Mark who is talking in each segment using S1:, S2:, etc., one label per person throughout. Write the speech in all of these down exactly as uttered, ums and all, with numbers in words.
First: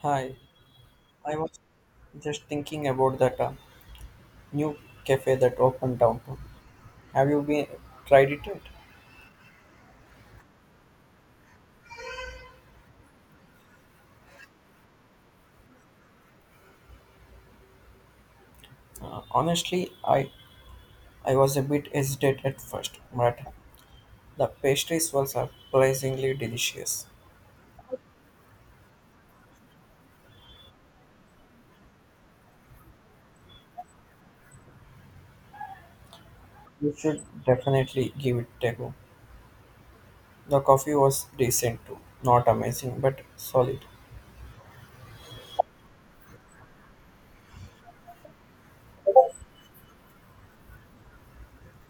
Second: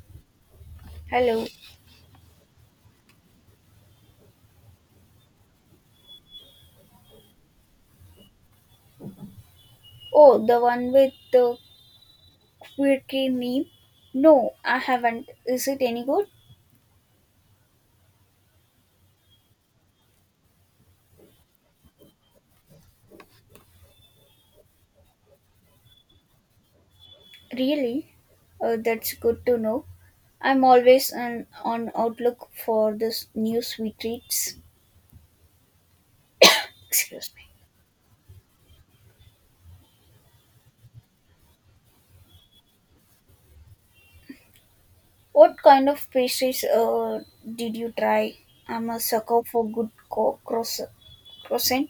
S1: Hi, I
S2: Hello.
S1: was just thinking about that uh, new cafe that opened downtown. Have you been tried it yet?
S2: Oh, the one with the quirky meme? No, I haven't. Is it any good?
S1: Uh, honestly, I I was a bit hesitant at first, but the pastries were surprisingly delicious.
S2: Really? Uh, that's good to know. I'm always on, on outlook for this new sweet treats.
S1: You should
S2: Excuse me.
S1: definitely give it a go. The coffee was decent too, not amazing but solid.
S2: What kind of pastries uh, did you try? I'm a sucker for good co- croissant. croissant.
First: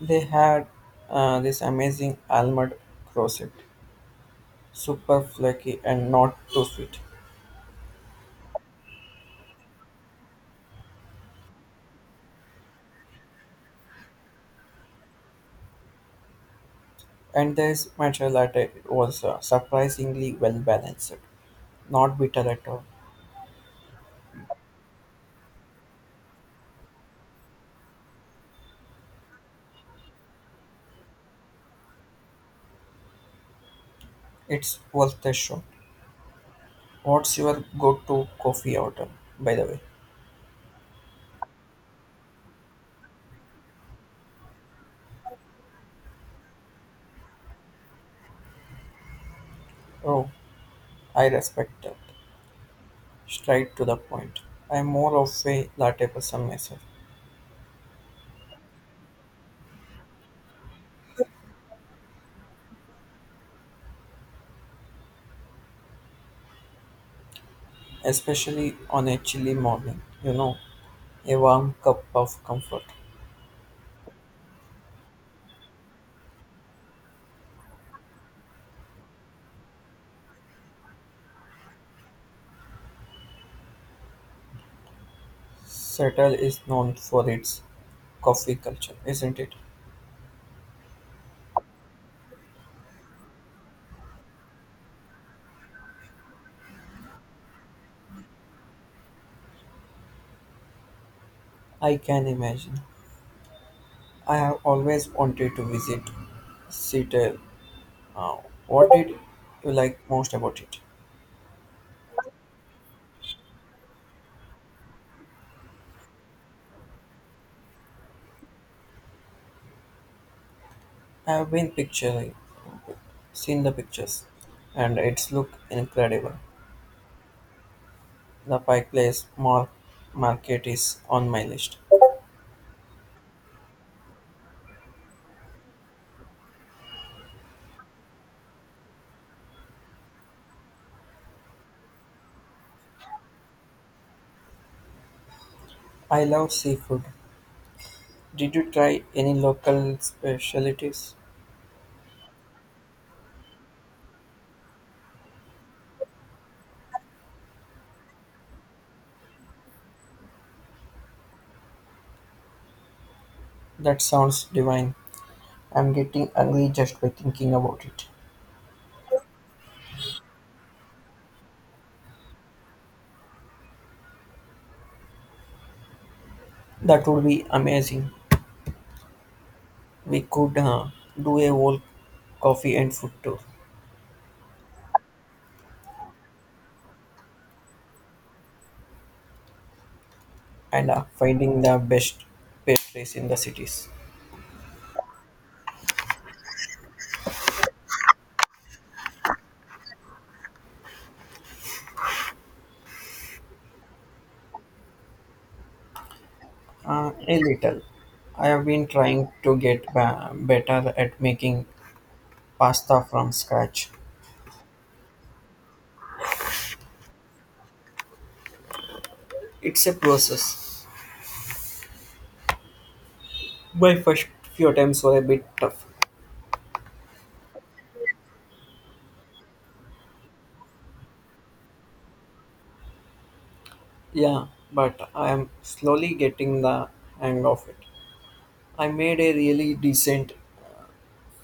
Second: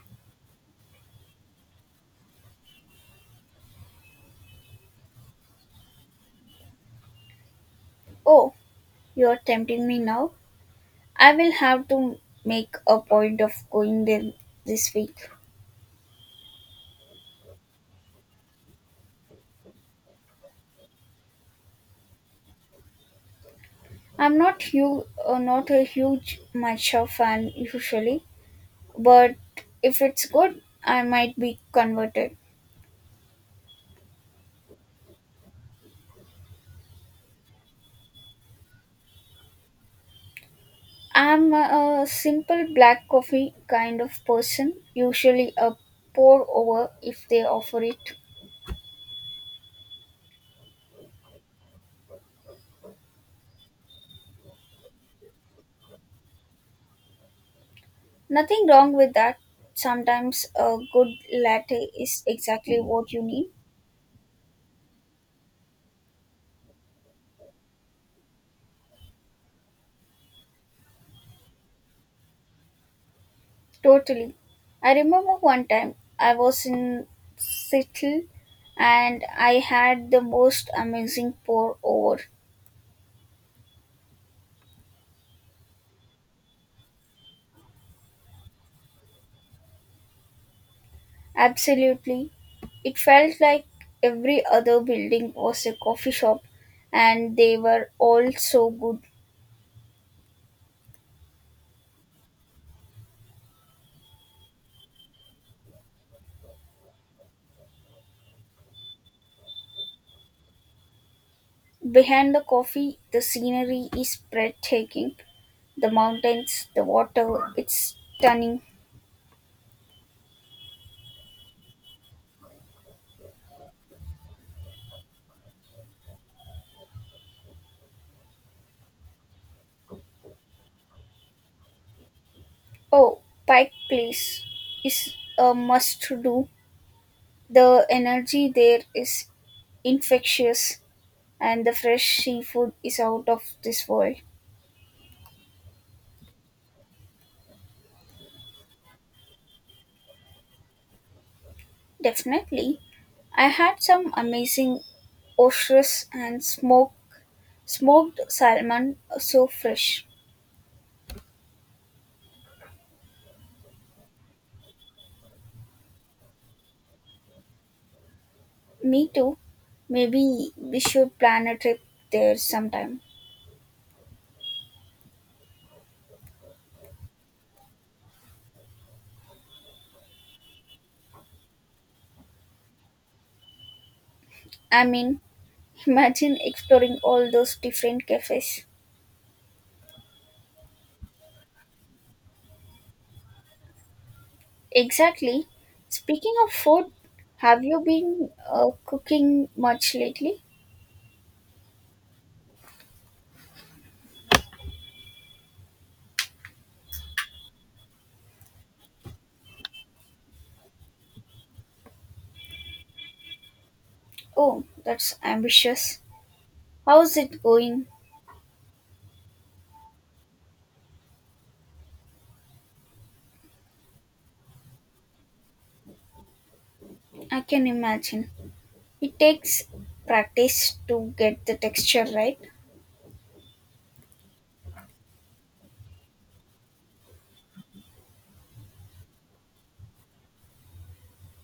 S1: They had uh, this amazing almond croissant, super flaky and not too sweet.
S2: Oh, you're tempting me now. I will have to make a point of going there this week.
S1: And this matcha latte was uh, surprisingly well balanced, not bitter at all.
S2: I'm not huge, uh, Not a huge matcha fan usually, but if it's good, I might be converted.
S1: It's worth a shot. What's your go-to coffee order, by the way?
S2: I'm a, a simple black coffee kind of person, usually a pour over if they offer it.
S1: Oh, I respect that. Straight to the point. I'm more of a latte person myself,
S2: Nothing wrong with that. Sometimes a good latte is exactly what you need.
S1: especially on a chilly morning. You know, a warm cup of comfort.
S2: Totally. I remember one time I was in Seattle and I had the most amazing pour over.
S1: Seattle is known for its coffee culture, isn't it?
S2: Absolutely. It felt like every other building was a coffee shop, and they were all so good.
S1: I can imagine. I have always wanted to visit Seattle. Uh, what did you like most about it?
S2: Behind the coffee, the scenery is breathtaking. The mountains, the water, it's stunning.
S1: I have been picturing, seen the pictures, and it's look incredible. The Pike Place Mar- Market is on my list.
S2: Oh, Pike Place is a must do. The energy there is infectious, and the fresh seafood is out of this world.
S1: I love seafood. Did you try any local specialties?
S2: Definitely. I had some amazing oysters and smoked Smoked salmon so fresh.
S1: That sounds divine. I'm getting hungry just by thinking about it.
S2: Me too. Maybe we should plan a trip there sometime.
S1: That would be amazing. We could uh, do a whole coffee and food tour,
S2: I mean, imagine exploring all those different cafes.
S1: and uh, finding the best pastries in the cities.
S2: Exactly. Speaking of food, have you been uh, cooking much lately?
S1: Uh, a little. I have been trying to get ba- better at making pasta from scratch.
S2: Oh, that's ambitious. How's it going?
S1: It's a process. My first few attempts were a bit tough.
S2: I can imagine. It takes practice to get the texture right.
S1: Yeah, but I am slowly getting the hang of it. I made a really decent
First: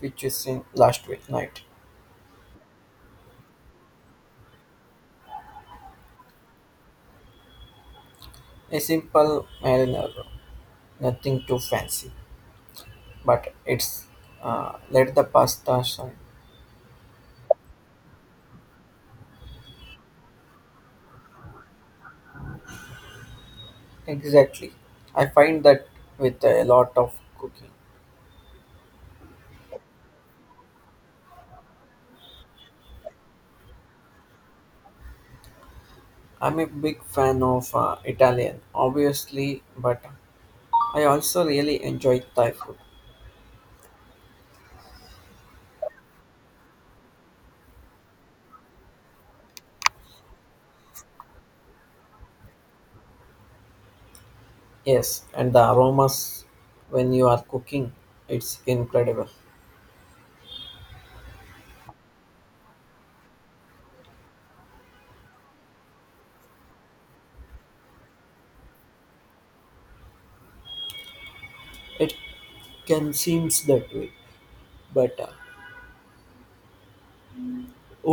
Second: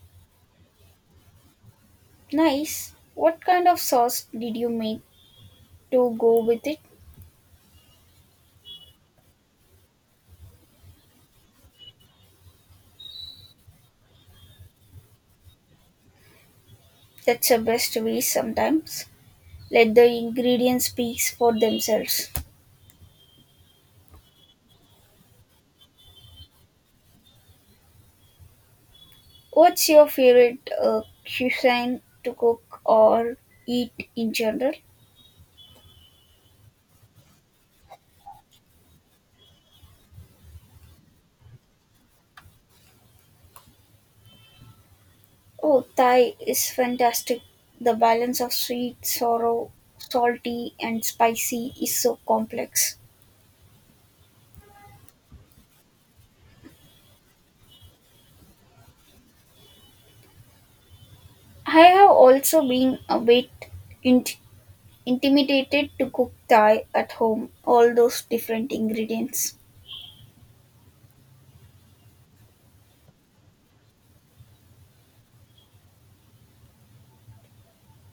S1: fettuccine last week night.
S2: Nice. What kind of sauce did you make to go with it?
S1: A simple marinara, nothing too fancy, but it's uh, let the pasta shine.
S2: That's the best way sometimes. Let the ingredients speak for themselves.
S1: Exactly. I find that with a lot of cooking
S2: What's your favorite uh, cuisine to cook or eat in general?
S1: I'm a big fan of uh, Italian, obviously, but I also really enjoy Thai food.
S2: Oh, Thai is fantastic. The balance of sweet, sour, salty, and spicy is so complex.
S1: Yes, and the aromas when you are cooking, it's incredible.
S2: I have also been a bit int- intimidated to cook Thai at home, all those different ingredients.
S1: It can seems that way, but uh,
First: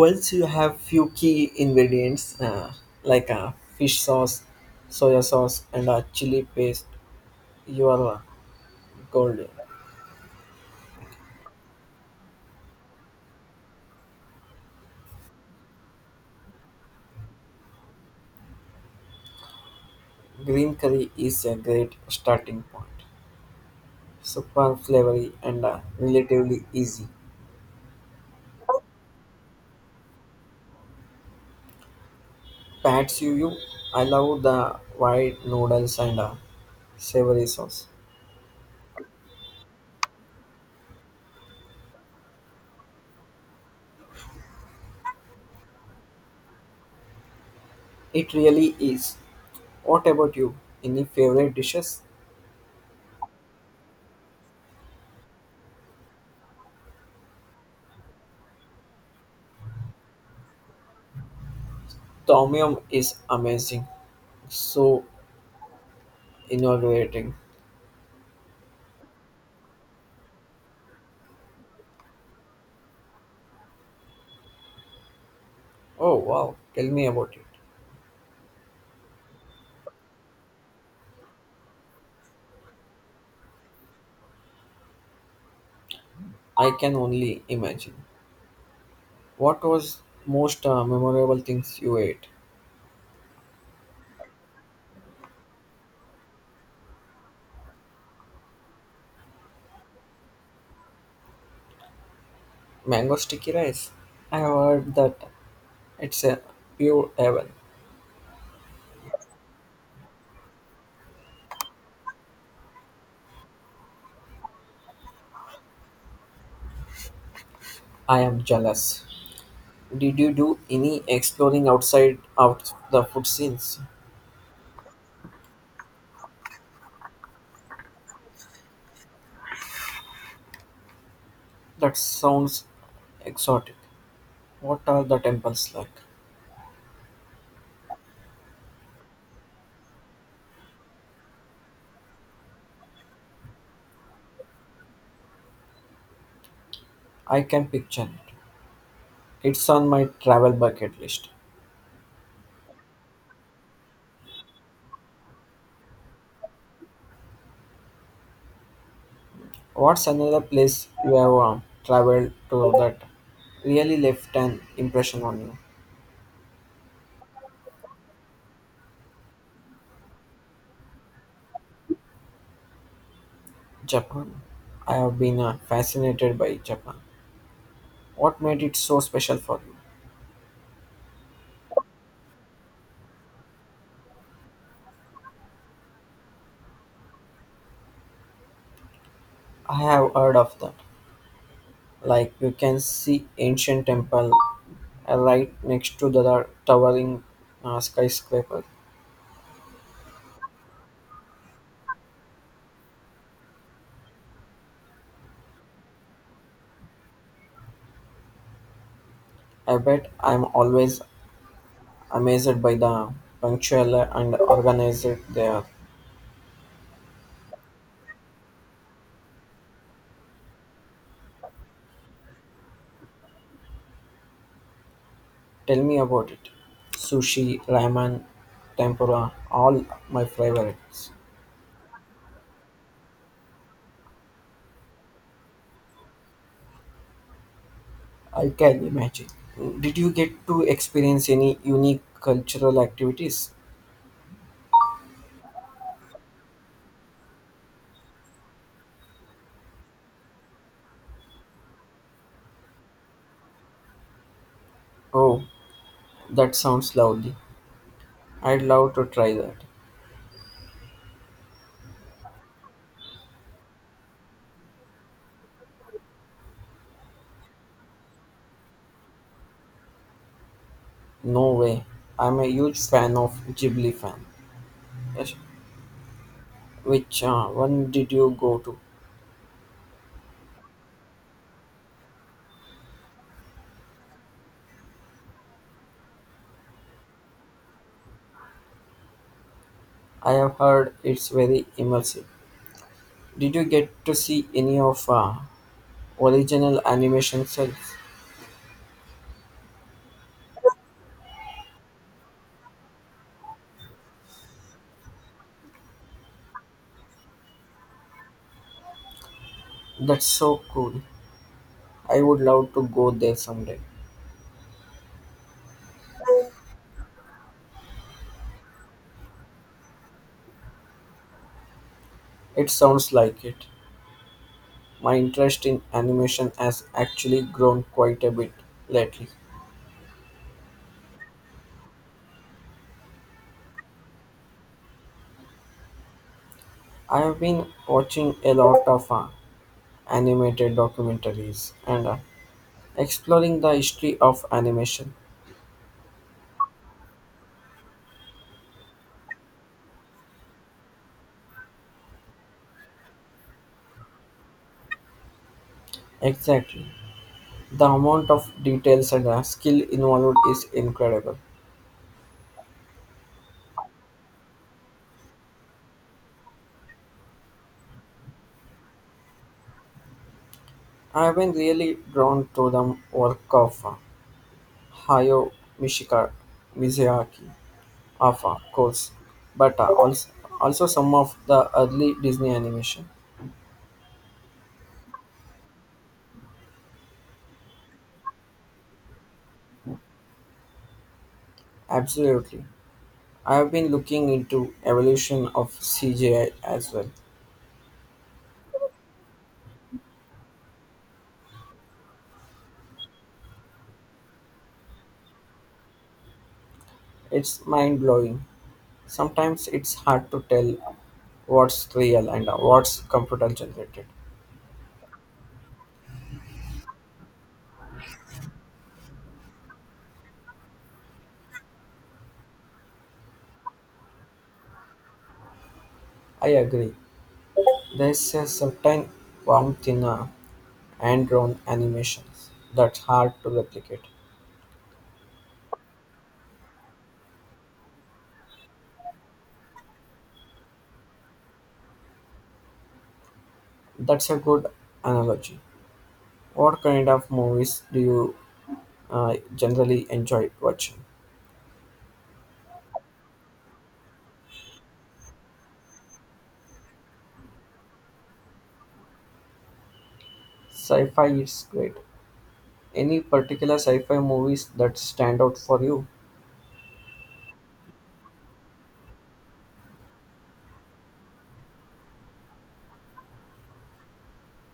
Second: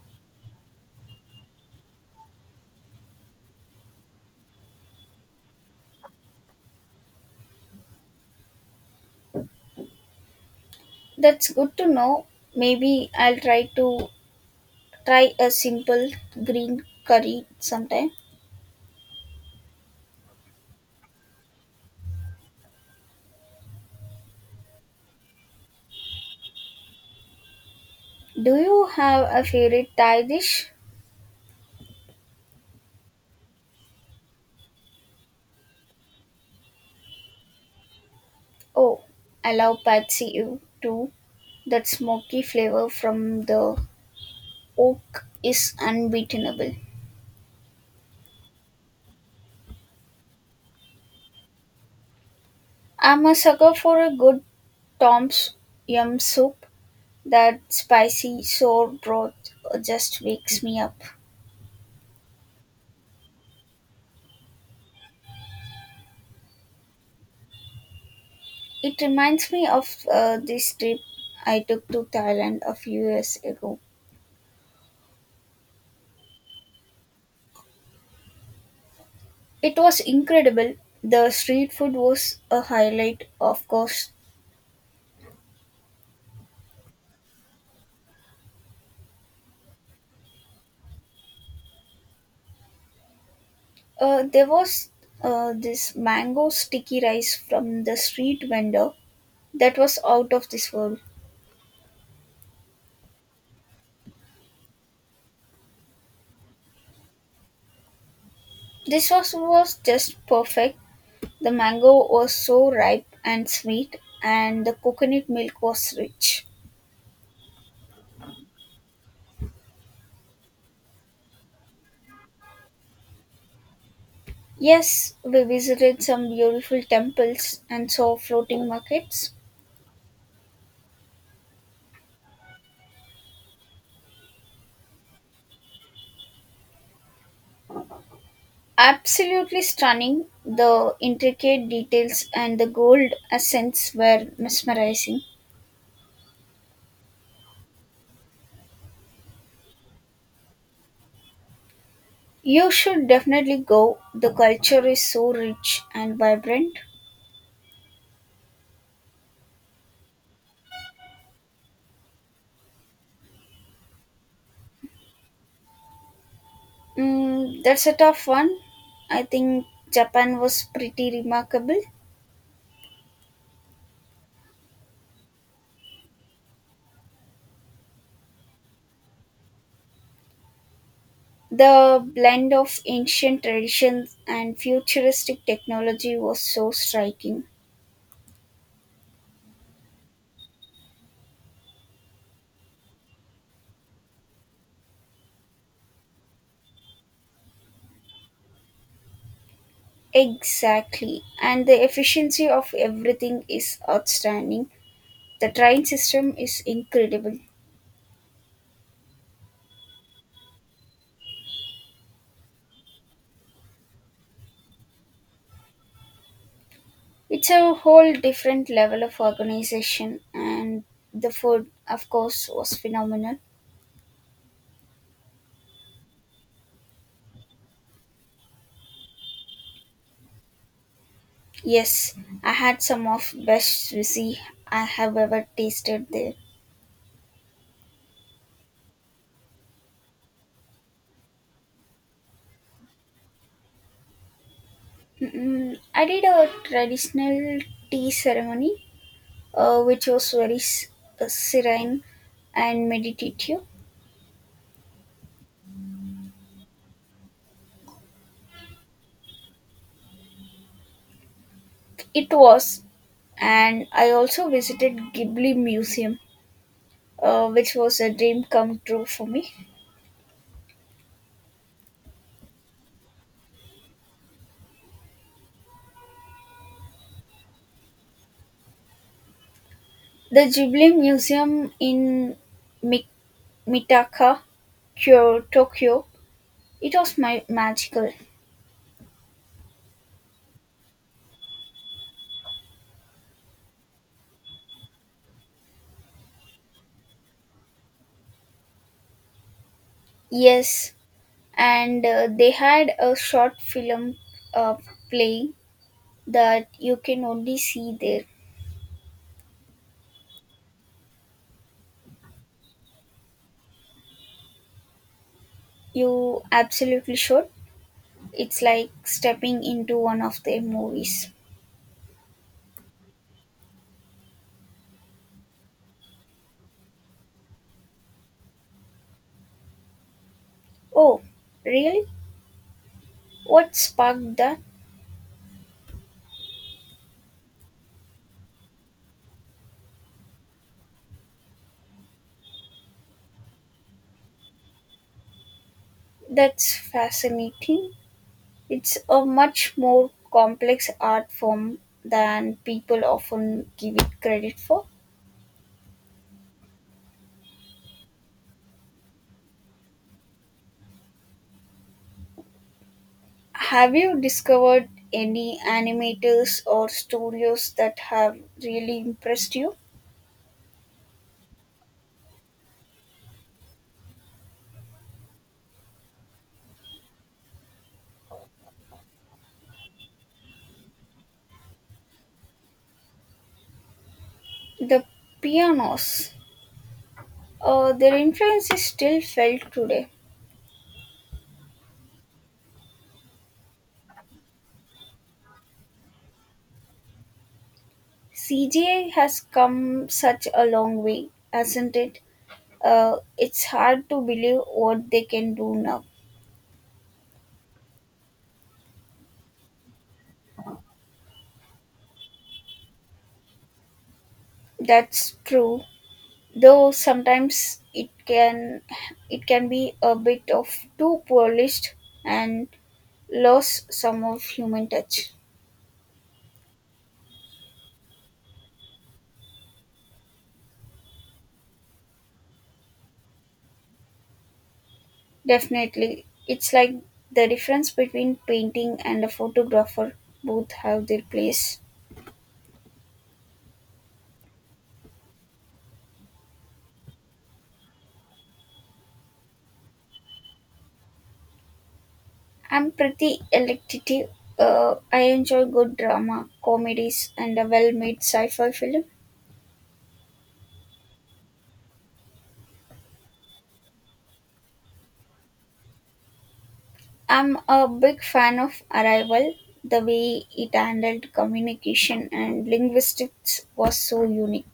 S1: once you have few key ingredients uh, like uh, fish sauce, soya sauce, and a chili paste, you are uh, golden.
S2: That's good to know. Maybe I'll try to Try a simple green curry sometime.
S1: Green curry is a great starting point. Super flavory and uh, relatively easy.
S2: Do you have a favorite Thai dish?
S1: Pat's you. I love the white noodles and uh, savory sauce.
S2: Oh, I love pad see ew too. That smoky flavor from the oak is unbeatable.
S1: It really is. What about you? Any favorite dishes?
S2: I'm a sucker for a good Tom's Yum soup. That spicy sour broth just wakes me up.
S1: Tom yum is amazing. So inaugurating.
S2: It reminds me of uh, this trip I took to Thailand a few years ago.
S1: Oh wow! Tell me about it.
S2: It was incredible. The street food was a highlight, of course.
S1: I can only imagine. What was most uh, memorable things you ate?
S2: Uh, there was uh, This mango sticky rice from the street vendor that was out of this world.
S1: Mango sticky rice. I heard that it's a pure heaven.
S2: This sauce was just perfect. The mango was so ripe and sweet, and the coconut milk was rich.
S1: I am jealous. Did you do any exploring outside of the food scenes?
S2: Yes, we visited some beautiful temples and saw floating markets.
S1: That sounds exotic. What are the temples like?
S2: Absolutely stunning, the intricate details and the gold accents were mesmerizing.
S1: I can picture it. It's on my travel bucket list.
S2: You should definitely go, the culture is so rich and vibrant.
S1: What's another place you have um, traveled to that really left an impression on you?
S2: Mm, that's a tough one. I think Japan was pretty remarkable.
S1: Japan. I have been uh, fascinated by Japan. What made it so special for you?
S2: The blend of ancient traditions and futuristic technology was so striking.
S1: I have heard of that. Like you can see ancient temple uh, right next to the towering uh, skyscraper.
S2: Exactly. And the efficiency of everything is outstanding. The train system is incredible.
S1: I bet I'm always amazed by the punctual and organized they are.
S2: It's a whole different level of organization, and the food, of course, was phenomenal.
S1: Tell me about it. Sushi, ramen, tempura, all my favorites.
S2: Yes, I had some of best sushi I have ever tasted there.
S1: I can imagine. Did you get to experience any unique cultural activities?
S2: Mm, I did a traditional tea ceremony, uh, which was very s- uh, serene and meditative.
S1: Oh, that sounds lovely. I'd love to try that.
S2: It was, and I also visited Ghibli Museum, uh, which was a dream come true for me.
S1: No way. I'm a huge fan of Ghibli fan. Yes. Which uh, one did you go to?
S2: The Ghibli Museum in Mi. Mitaka, Kyo- Tokyo. It was my magical.
S1: I have heard it's very immersive. Did you get to see any of uh, original animation cells?
S2: Yes, and uh, they had a short film uh, playing that you can only see there.
S1: That's so cool. I would love to go there someday.
S2: You absolutely should. It's like stepping into one of their movies.
S1: It sounds like it. My interest in animation has actually grown quite a bit lately.
S2: Oh, really? What sparked that?
S1: I have been watching a lot of uh, animated documentaries and uh, exploring the history of animation.
S2: That's fascinating. It's a much more complex art form than people often give it credit for.
S1: Exactly. The amount of details and uh, skill involved is incredible.
S2: Have you discovered any animators or studios that have really impressed you?
S1: I have been really drawn to the work of uh, Hayao Mishika, Mizuyaki. of of course, but uh, also, also some of the early Disney animation.
S2: The pianos, uh, their influence is still felt today.
S1: Absolutely. I have been looking into evolution of C G I as well.
S2: C G I has come such a long way, hasn't it? Uh, it's hard to believe what they can do now.
S1: It's mind-blowing. Sometimes it's hard to tell what's real and uh, what's computer generated.
S2: That's true, though sometimes it can it can be a bit of too polished and lose some of human touch.
S1: I agree. There's a certain warmth in uh, hand-drawn animations that's hard to replicate.
S2: Definitely. It's like the difference between painting and a photographer both have their place.
S1: That's a good analogy. What kind of movies do you uh, generally enjoy watching?
S2: I'm pretty electative. Uh, I enjoy good drama, comedies, and a well made sci fi film.
S1: Sci-fi is great. Any particular sci-fi movies that stand out for you?
S2: I'm a big fan of Arrival. The way it handled communication and linguistics was so unique.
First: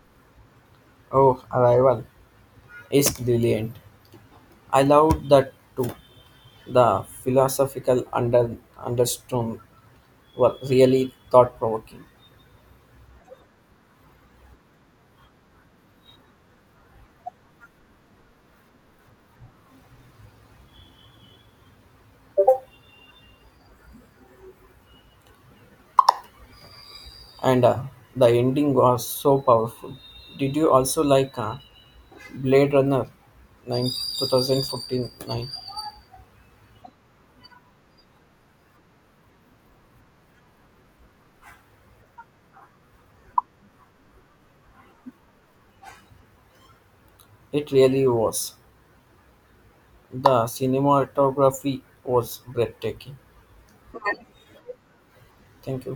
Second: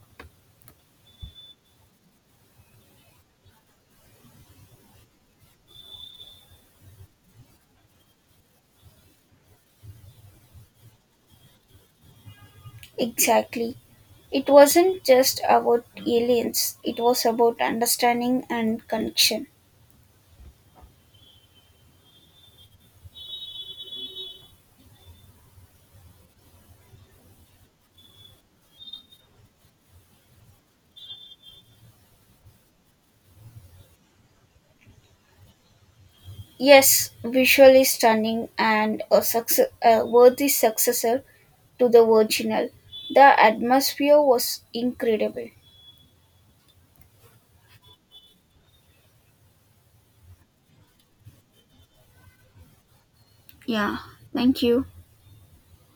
S1: Oh, Arrival is brilliant. I loved that too. The philosophical under undertone were really thought-provoking,
S2: Exactly. It wasn't just about aliens, it was about understanding and connection.
S1: and uh, the ending was so powerful. Did you also like uh, Blade Runner nine two thousand fourteen nine?
S2: Yes, visually stunning and a, success, a worthy successor to the original. The atmosphere was incredible.
S1: It really was. The cinematography was breathtaking.
S2: Yeah, thank you.
S1: Thank you.